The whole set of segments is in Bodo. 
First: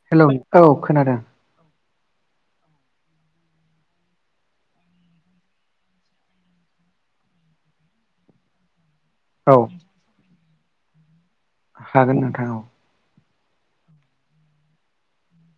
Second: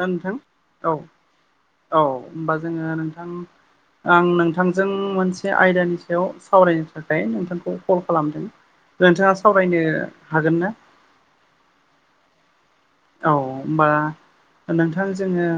हो हेलौ नोंथां औ औ खोनादों होनोमबा जोङो नोंथां आं नोंथांजों मोनसे आयदानि सायाव सावरायनो थाखाय नोंथांखौ कल खालामदों। नोंथाङा औ सावरायनो हागोन ना? हागोन नोंथां औ। औ होमबा नोंथां जोङो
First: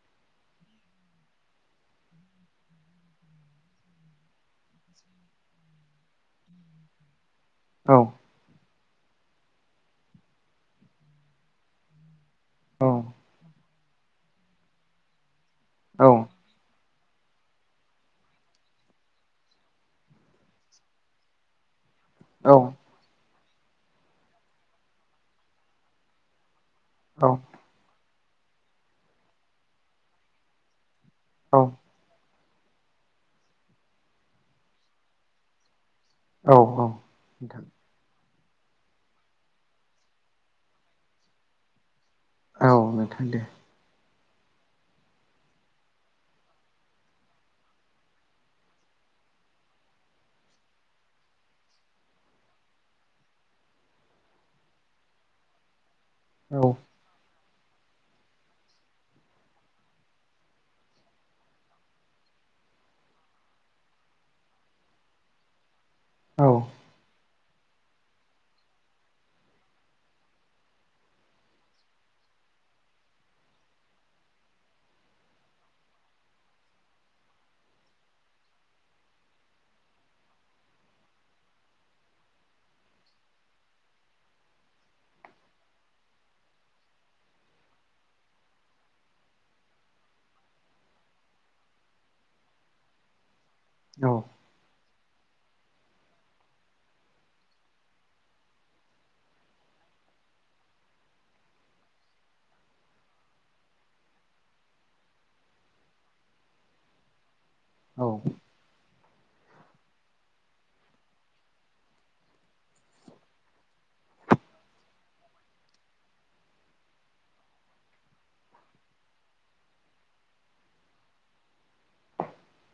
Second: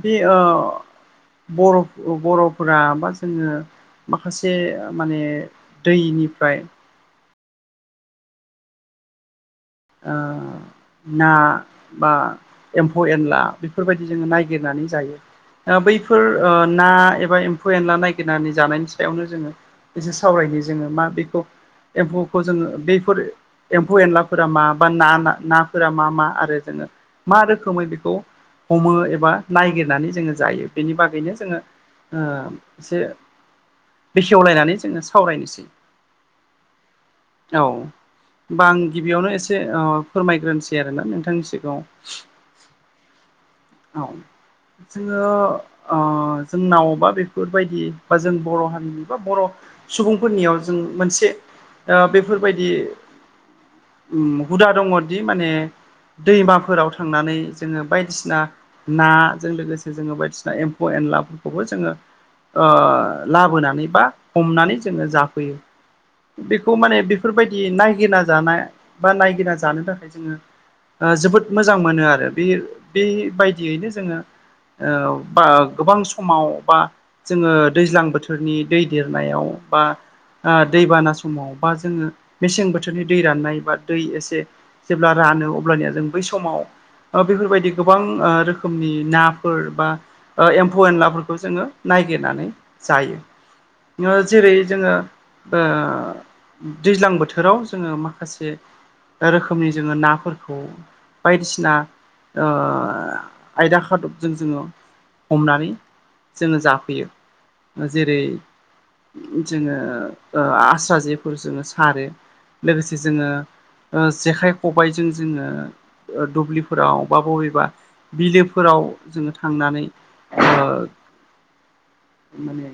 बे ओ बर' बर'फोरा बा जोङो माखासे माने दैनिफ्राय औ ओ ना बा औ एम्फौ एनला बेफोरबायदि जोङो नायगिरनानै जायो। ओ औ बैफोर ओ ना एबा फौ एनला नायगिरनानै जानायनि सायावनो जोङो एसे सावरायनि जोङो मा बेखौ एम्फौखौ औ जोङो बैफोर एम्फौ एनला फोर मा बा ना नाफोरा मा मा आरो जोङो मा रोखोम रोै बेखौ हमो एबा नायागिरनानै जोङो जायो बेनि बा बेनो ओ जोङो औ एसे बेखेवलायनानै जोङो सावरायनोसै। औ औ औ नोंथां बा आं गिबियावनो एसे फोरमायग्रोनसै आरोना नोंथांनि सिगाङाव औ नोंथां दे। औ जोङो ओ जोंनावबा बेफोरबायदि बा जों बर' हारिनि बा बर' सुबुंफोरनियाव जों मोनसे आ बेफोरबायदि हुदा दङदि माने औ दैमाफोराव थांनानै जोङो बायदिसिना नाजों लोगोसे जोङो बायदिसिना एम्फौ एनलाफोरखौबो जोङो लाबोनानै बा हमनानै जोङो जाफैयो। औ बेखौ माने बेफोरबायदि नायगिना जानाय बा नायगिना जानो थाखाय जोङो ओ जोबोद मोजां मोनो आरो बे बेबायदियैनो जोङो ओ बा गोबां समाव बा जोङो दैज्लां बोथोरनि दै देरनायाव बा ओ दैबाना समाव बा जोङो मेसें बोथोरनि दै राननाय बा दै एसे जेब्ला रानो अब्लानिया जों बै समाव बेफोरबायदि गोबां रो खोमनि नाफोर बा एम्फौ एनलाफोरखौ जोङो नायगिरनानै जायो। औ जेरै जोङो ओ दैज्लां बोथोराव जोङो माखासे रोखोमनि जोङो नाफोरखौ बायदिसिना ओ आयदा खादबजों जोङो हमनानै जोङो जाफैयो। औ जेरै जोङो ओ आस्रा जेफोर जोङो सारो। लोगोसे जोङो जेखाइ खबाइजों जोङो दुब्लिफोराव बा बबेबा बिलोफोराव जोङो थांनानै ओ माने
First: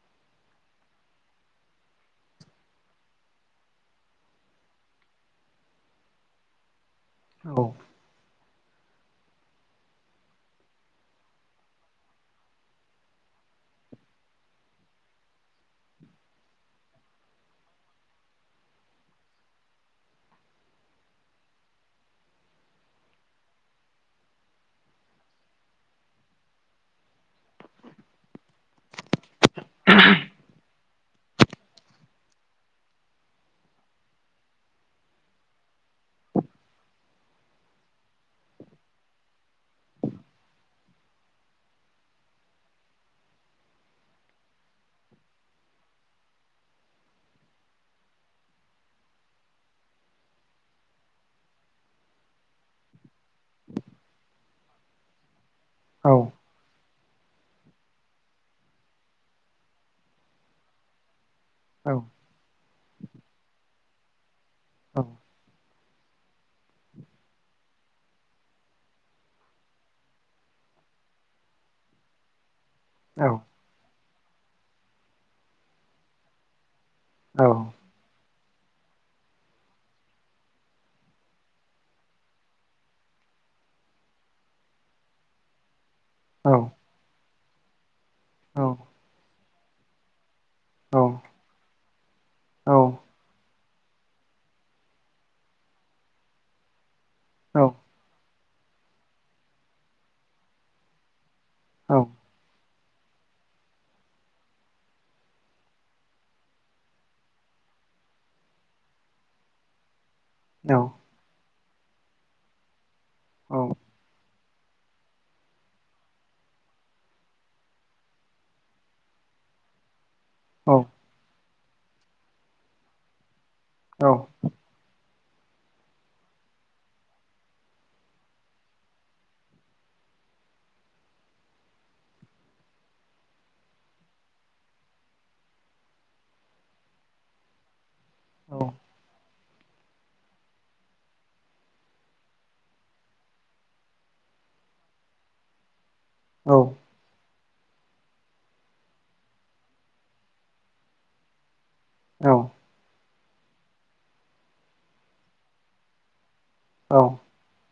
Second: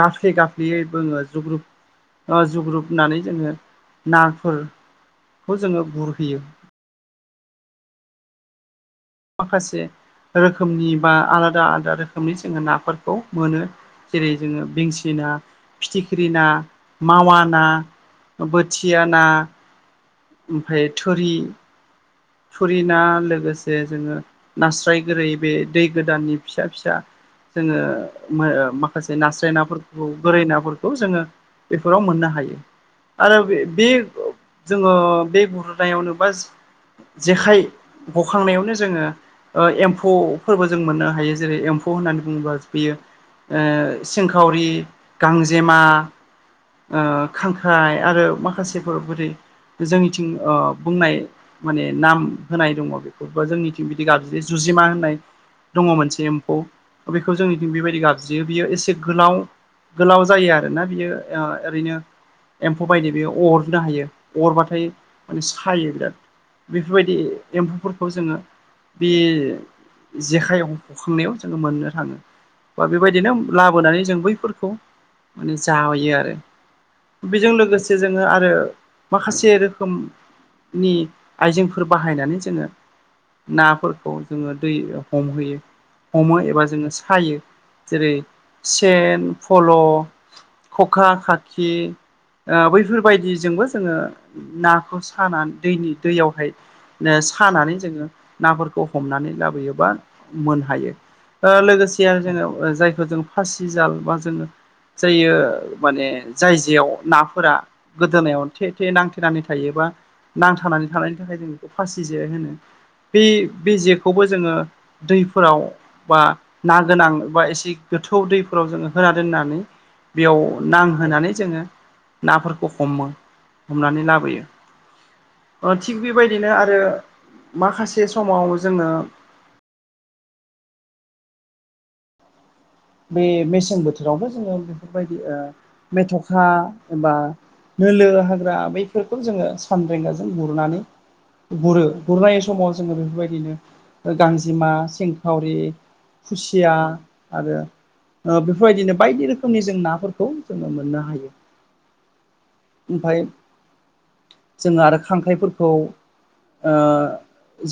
गाफ्ले गाफ्लेयै बोङो जुग्रुब ओ जुग्रुुबनानै जोङो नाफोर खौ जोङो गुरहैयो। औ। माखासे रोखोमनि बा आलादा आलादा रोखोमनि जोङो नाफोरखौ मोनो। जेरै जोङो बेंसि ना फिथिख्रि ना मावा ना बोथिया ना ओमफ्राय थोरि थुरि ना लोगोसे जोङो नास्राय गोरै बे दै गोदाननि फिसा फिसा जोङो माखासे नास्राय नाफोरखौ गोरै नाफोरखौ जोङो बेफोराव मोननो हायो आरो बे बे जोङो बे गुरनायावनो बा जेखाइ हखांनायावनो जोङो ओ एम्फौफोरबो जों मोननो हायो जेरै एम्फौ होननानै बुङोबा बेयो ओ सेंखावरि गांजेमा ओ खांख्राइ आरो माखासेफोर बोरै जोंनिथिं ओ बुंनाय माने नाम होनाय दङ बेखौबो जोंनिथिं बिदि गाब्रि जुजिमा होननाय दङ औ मोनसे एम्फौ बेखौ जोंनिथिं बेबायदि गाबज्रियो बियो एसे गोलाव गोलाव जायो आरोना बियो ओ औ ओरैनो एम्फौ बायदि बेयो अरनो हायो अरबाथाय औ औ माने सायो बिराद। बेफोरबायदि एम्फौफोरखौ जोङो बे जेखाइ हखांनायाव जोङो मोननो थाङो। बा बेबायदिनो औ लाबोनानै जों बैफोरखौ माने जायो आरो। बेजों लोगोसे जोङो आरो माखासे रोखोम नि आइजेंफोर बाहायनानै जोङो नाफोरखौ जोङो दै हमहोयो। हमो एबा जोङो सायो जेरै सेन फल' खखा खाखि ओ बैफोरबायदिजोंबो जोङो नाखौ सानानै दैनि दैयावहाय खानानै जोङो नाफोरखौ हमनानै लाबोयो बा मोनहायो। ओ लोगोसे जोङो जायखौ जों फासि जाल बा जोङो जायो माने जाय जेआव नाफोरा गोदोनायाव थे थे नांथेनानै थायोबा नांथानानै थानायनि थाखाय जों बेखौ फासि जे होनो। बे बे जेखौबो जोङो दैफोराव बा ना गोनां बा एसे गोथौ दैफोराव जोङो होना दोननानै बेयाव नांहोनानै जोङो नाफोरखौ हमो हमनानै लाबोयो। ओ थिग बेबायदिनो आरो माखासे समाव जोङो मे-मेसें बोथोरावबो जोङो बेफोरबायदि ओ मेथ'खा एबा नोलो हाग्रा बैफोरखौ जोङो सानदेंगाजों गुरनानै गुरो गुरनाय समाव जोङो बेफोरबायदिनो गांजेमा सेंखावरि खुसिया आरो ओ बेफोरबायदिनो बायदि रोखोमनि जों नाफोरखौ जोङो मोननो हायो। औ ओमफाय जों आरो खांख्राइफोरखौ ओ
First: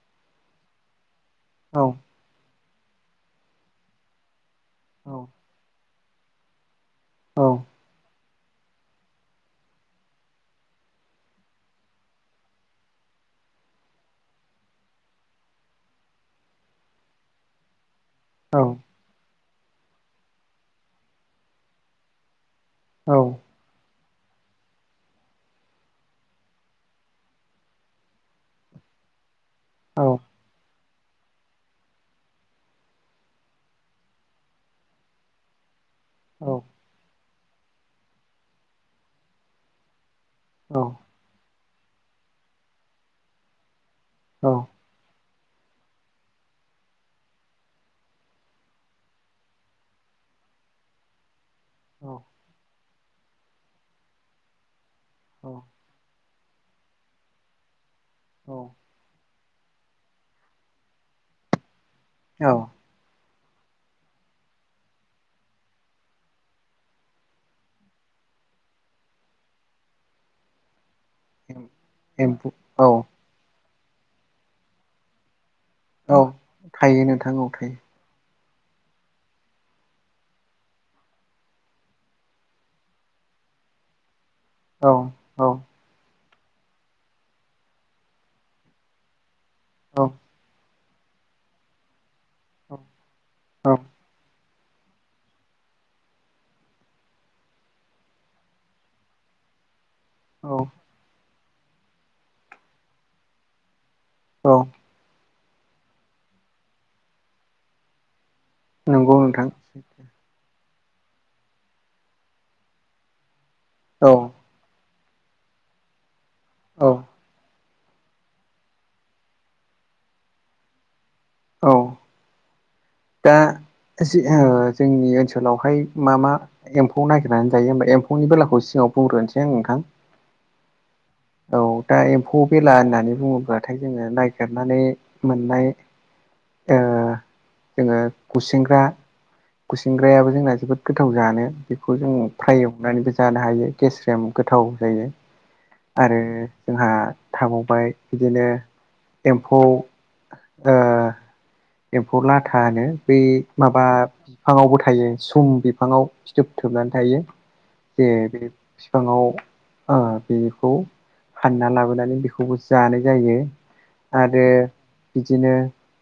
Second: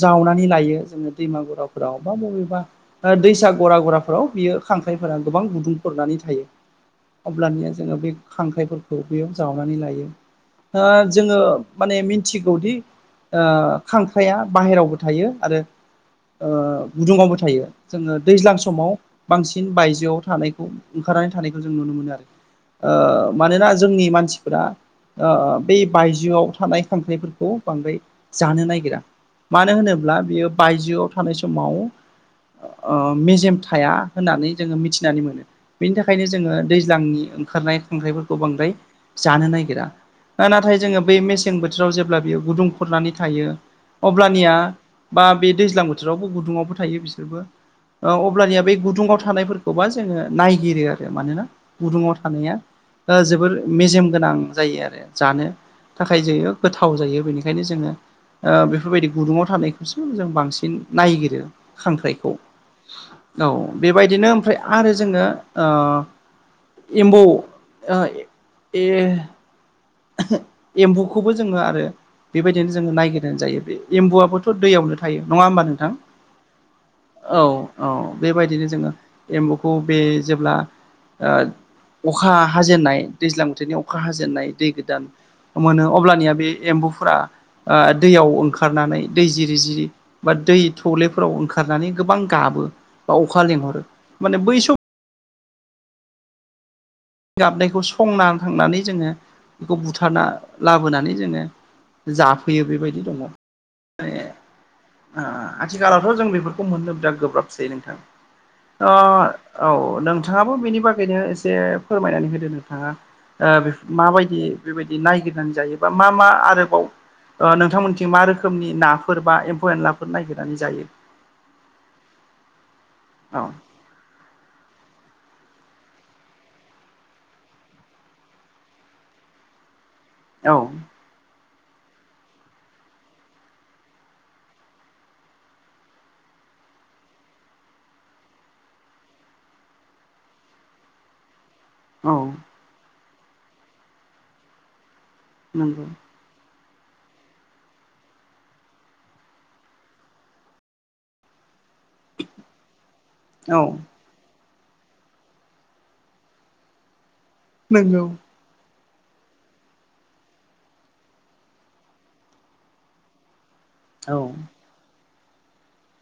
जावनानै लायो जोङो दैमा गराफोराव बा बबेबा दैसा गरा गराफोराव बियो खांख्राइफोरा गोबां गुदुंफोरनानै थायो। अब्लानिया जोङो बे खांख्राइफोरखौ बेयाव जावनानै लायो जोङो माने मिथिगौदि ओ खांख्राइआ बाहेरायावबो थायो आरो ओ गुदुङावबो थायो। जोङो दैज्लां समाव बांसिन बायजोआव थानायखौ ओंखारनानै थानायखौ जों नुनो मोनो आरो मानोना जोंनि मानसिफोरा बे बायजोआव थानाय खांख्राइफोरखौ बांद्राय जानो नागिरा। मानो होनोब्ला बियो बायजोआव थानाय समाव मेजेम थाया होननानै जोङो मिथिनानै मोनो। बेनि थाखायनो जोङो दैज्लांनि ओंखारनाय खांख्राइफोरखौ बांद्राय जानो नागिरा नाथाय जोङो बै मेसें बोथोराव जेब्ला बेयो गुदुं खरनानै थायो अब्लानिया बा बे दैज्लां बोथोरावबो गुदुङावबो थायो बिसोरबो अब्लानिया बे गुद गुदुङाव थानायफोरखौबा जोङो नायगिरो आरो मानोना गुदुङाव थानाया जोबोर मेजेम गोनां जायो आरो जानो थाखाय जोङ गोथाव जायो बेनिखायनो जोङो औ बेफोरबायदि गुदुङाव थानायखौसो जों बांसिन नायगिरो खांख्राइखौ औ औ बेबायदिनो ओमफ्राय आरो जोङो एम्बौ ओ ए एम्फुखौबो जोङो आरो एम्फौ बेबायदिनो औ जोङो नायगिर जायो बे एम्बुआबोथ' दैयावनो थायो नङा हबा नोंथां औ थायो नोंथां औ थायो औ बेबायदिनो जोङो एम्बुखौ बे जेब्ला ओ अखा हाजेननाय दैज्लां बोथोरनि अखा हाजेननाय दै औ दा औ मोनो अब्लानिया बे एम्बुफोरा ओ दैयाव ओंखारनानै दैजि दै जिरि औ बा दै थौलेफोराव ओंखारनानै गोबां गाबो बा अखा औ लेंहरो। माने बै स गाबनायखौ संना थांनानै जोङो बेखौ बुथारना औ लाबोनानै जोङो जाफैयो बेबायदि दङ मे औ आथिखालावथ' जों बेफोरखौ मोननो बिराद गोब्राबसै नोंथां अ नंगौ नोंथां ओ औ नों नोंथाङाबो बेनि बागैनो एसे फोरमायनानै होदो नोंथाङा औ माबायदि बेबायदि नायगिरनानै जायोबा मा मा आरो औ नोंथांमोनथिं मा रोखोमनि नाफोर बा एम्फौ एनलाफोर नायगिरनानै जायो औ दा औ जोंनि ओनसोलावहाय मा मा एम्फौ नागिरनानै जायो ओमफाय एम्फौनि बेलाखौ सिङाव बुंग्रोनोसै आं नोंथां औ औ दा एम्फौ बेला होननानै बुङोब्लाथाय जोङो नागिरनानै मोननाय ओ जोङो गुसेंग्रा गुसिंग्रायाबो जोंना जोबोद गोथाव जानो बेखौ जों औ फ्राय एवनानैबो जानो हायो गेसरेम गोथाव जायो उम आरो जोंहा थाबावबाय बिदिनो एम्फौ ओ एम्फौ लाथा होनो बै औ माबा फाङावबो थायो सम बिफाङाव फिथोब थोबनानै थायो नंगौ जे बे बिफाङाव ओ बेखौ हानना लाबोनानै बेखौबो जानाय जायो। औ आरो बिदिनो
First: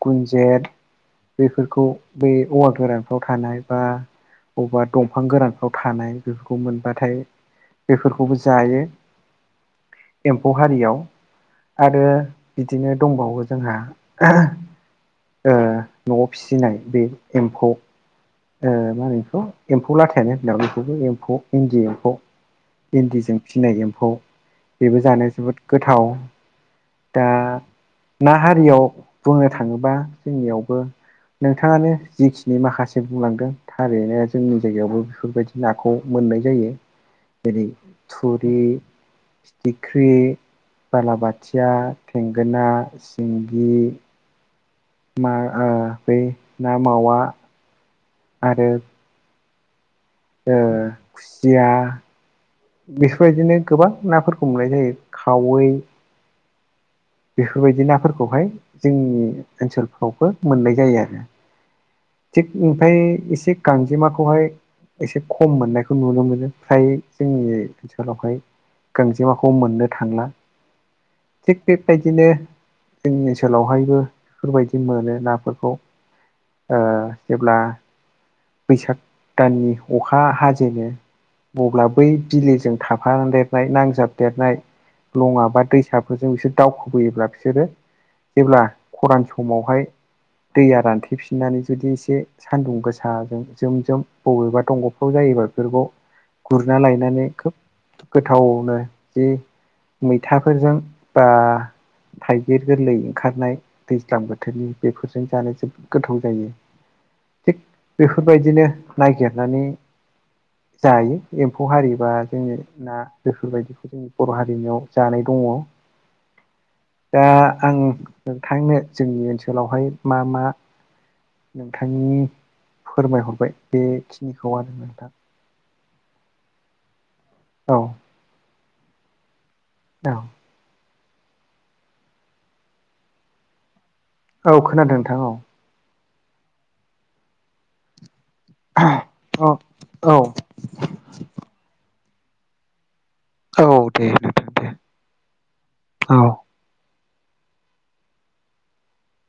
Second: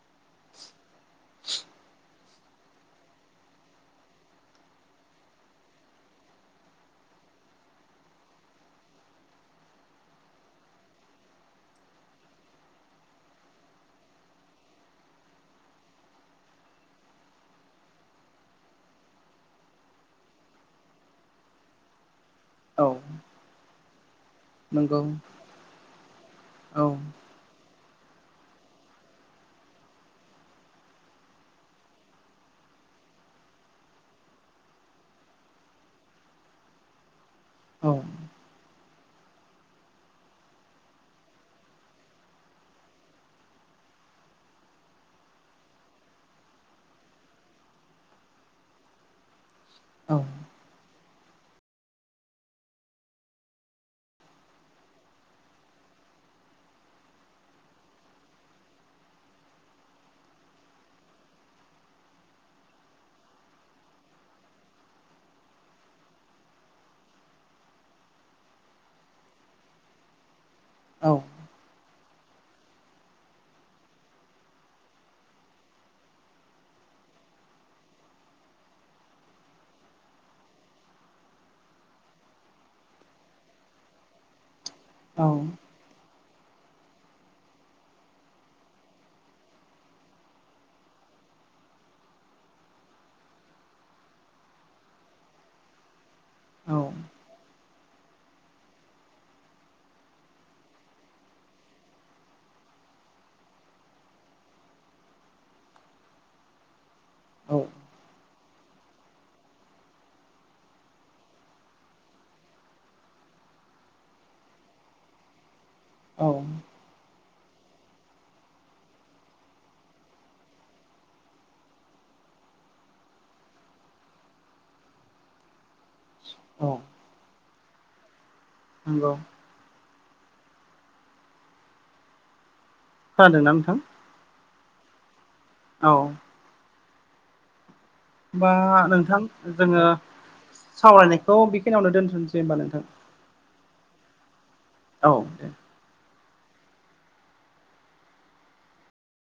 गुनजेत बेफोरखौ बै औवा गोरानफ्राव थानाय बा अबावबा दंफां गोरानफ्राव थानाय बेफोरखौ मोनबाथाय बेफोरखौबो जायो एम्फौ हारियाव। आरो बिदिनो दंबावो जोंहा ओ न'आव फिसिनाय बे एम्फौ ओ मा होनो बेखौ एम्फौ लाथायानो होनो नामा बेखौबो एम्फौ इन्दि एम्फौ। औ इन्दिजों फिनाय एम्फौ बेबो नंगौ जानो जोबोद गोथाव। औ दा ना हारियाव बुंनो थाङोबा जोंनियावबो नोंथाङानो जिखिनि माखा से बुंलांदों थारैनो जोंनि जायगायावबो बेफोरबायदि नाखौ मोननाय जायो‌ जेरै औ थुरि थिख्रि बालाबाथिया थेंगोना सिंगि मा आ बै ना मावा आरो औ ओ खुसिया बेफोरबायदिनो गोबां नाफोरखौ मोननाय जायो खावै। बेफोरबायदि नाफोरखौहाय जोंनि ओनसोलफ्रावबो मोननाय जायो आरो थिग ओमफाय एसे गांजेमाखौहाय एसे खम मोननायखौ नुनो मोनो फ्राय जोंनि ओनसोलावहाय। गांजेमाखौ मोननो थांला औ थिग बेबायदिनो जोंनि ओनसोलावहायबो बेफोरबायदि मोनो नाफोरखौ ओ जेब्ला बैसाग दाननि अखा हाजेनो अब्ला बै बिलोजों थाफाना देरनाय नांजाबदेरनाय औ लङा बा दैसा बेफोरजों बिसोर दावखोबोयोब्ला बिसोरो जेब्ला खरान समावहाय दैया रानथेफिननानै जुदि एसे सानदुं गोसाजों जोम जोम बबेबा दंग'फ्राव जायोबा बेफोरखौ गुरना लायनानै खोब गोथावनो जि मैथाफोरजों बा थाइगिर गोरलै ओंखारनाय दैज्लां बोथोरनि बेफोरजों जानो जायो गोथाव जायो औ थिग बेफोरबायदिनो नागिरनानै जायो एम्फौ हारिबा जोंनि ना बेफोर बायदिखौ। जोंनि बर' हारिनियाव जानाय दङ। औ दा आं नोंथांनो जोंनि ओनसोलावहाय मा मा नोंथांनि फोरमायहरबाय बेखिनिखौ आरो नोंथां। औ औ नंगौ औ खोनादों ना नोंथां? औ खोनादों नोंथां औ औ होमबा नोंथां जोङो औ औ सावरायनायखौ बेखिनियावनो दोनथ'नोसै होमबा नोंथां। औ दे दे दे। औ दे। औ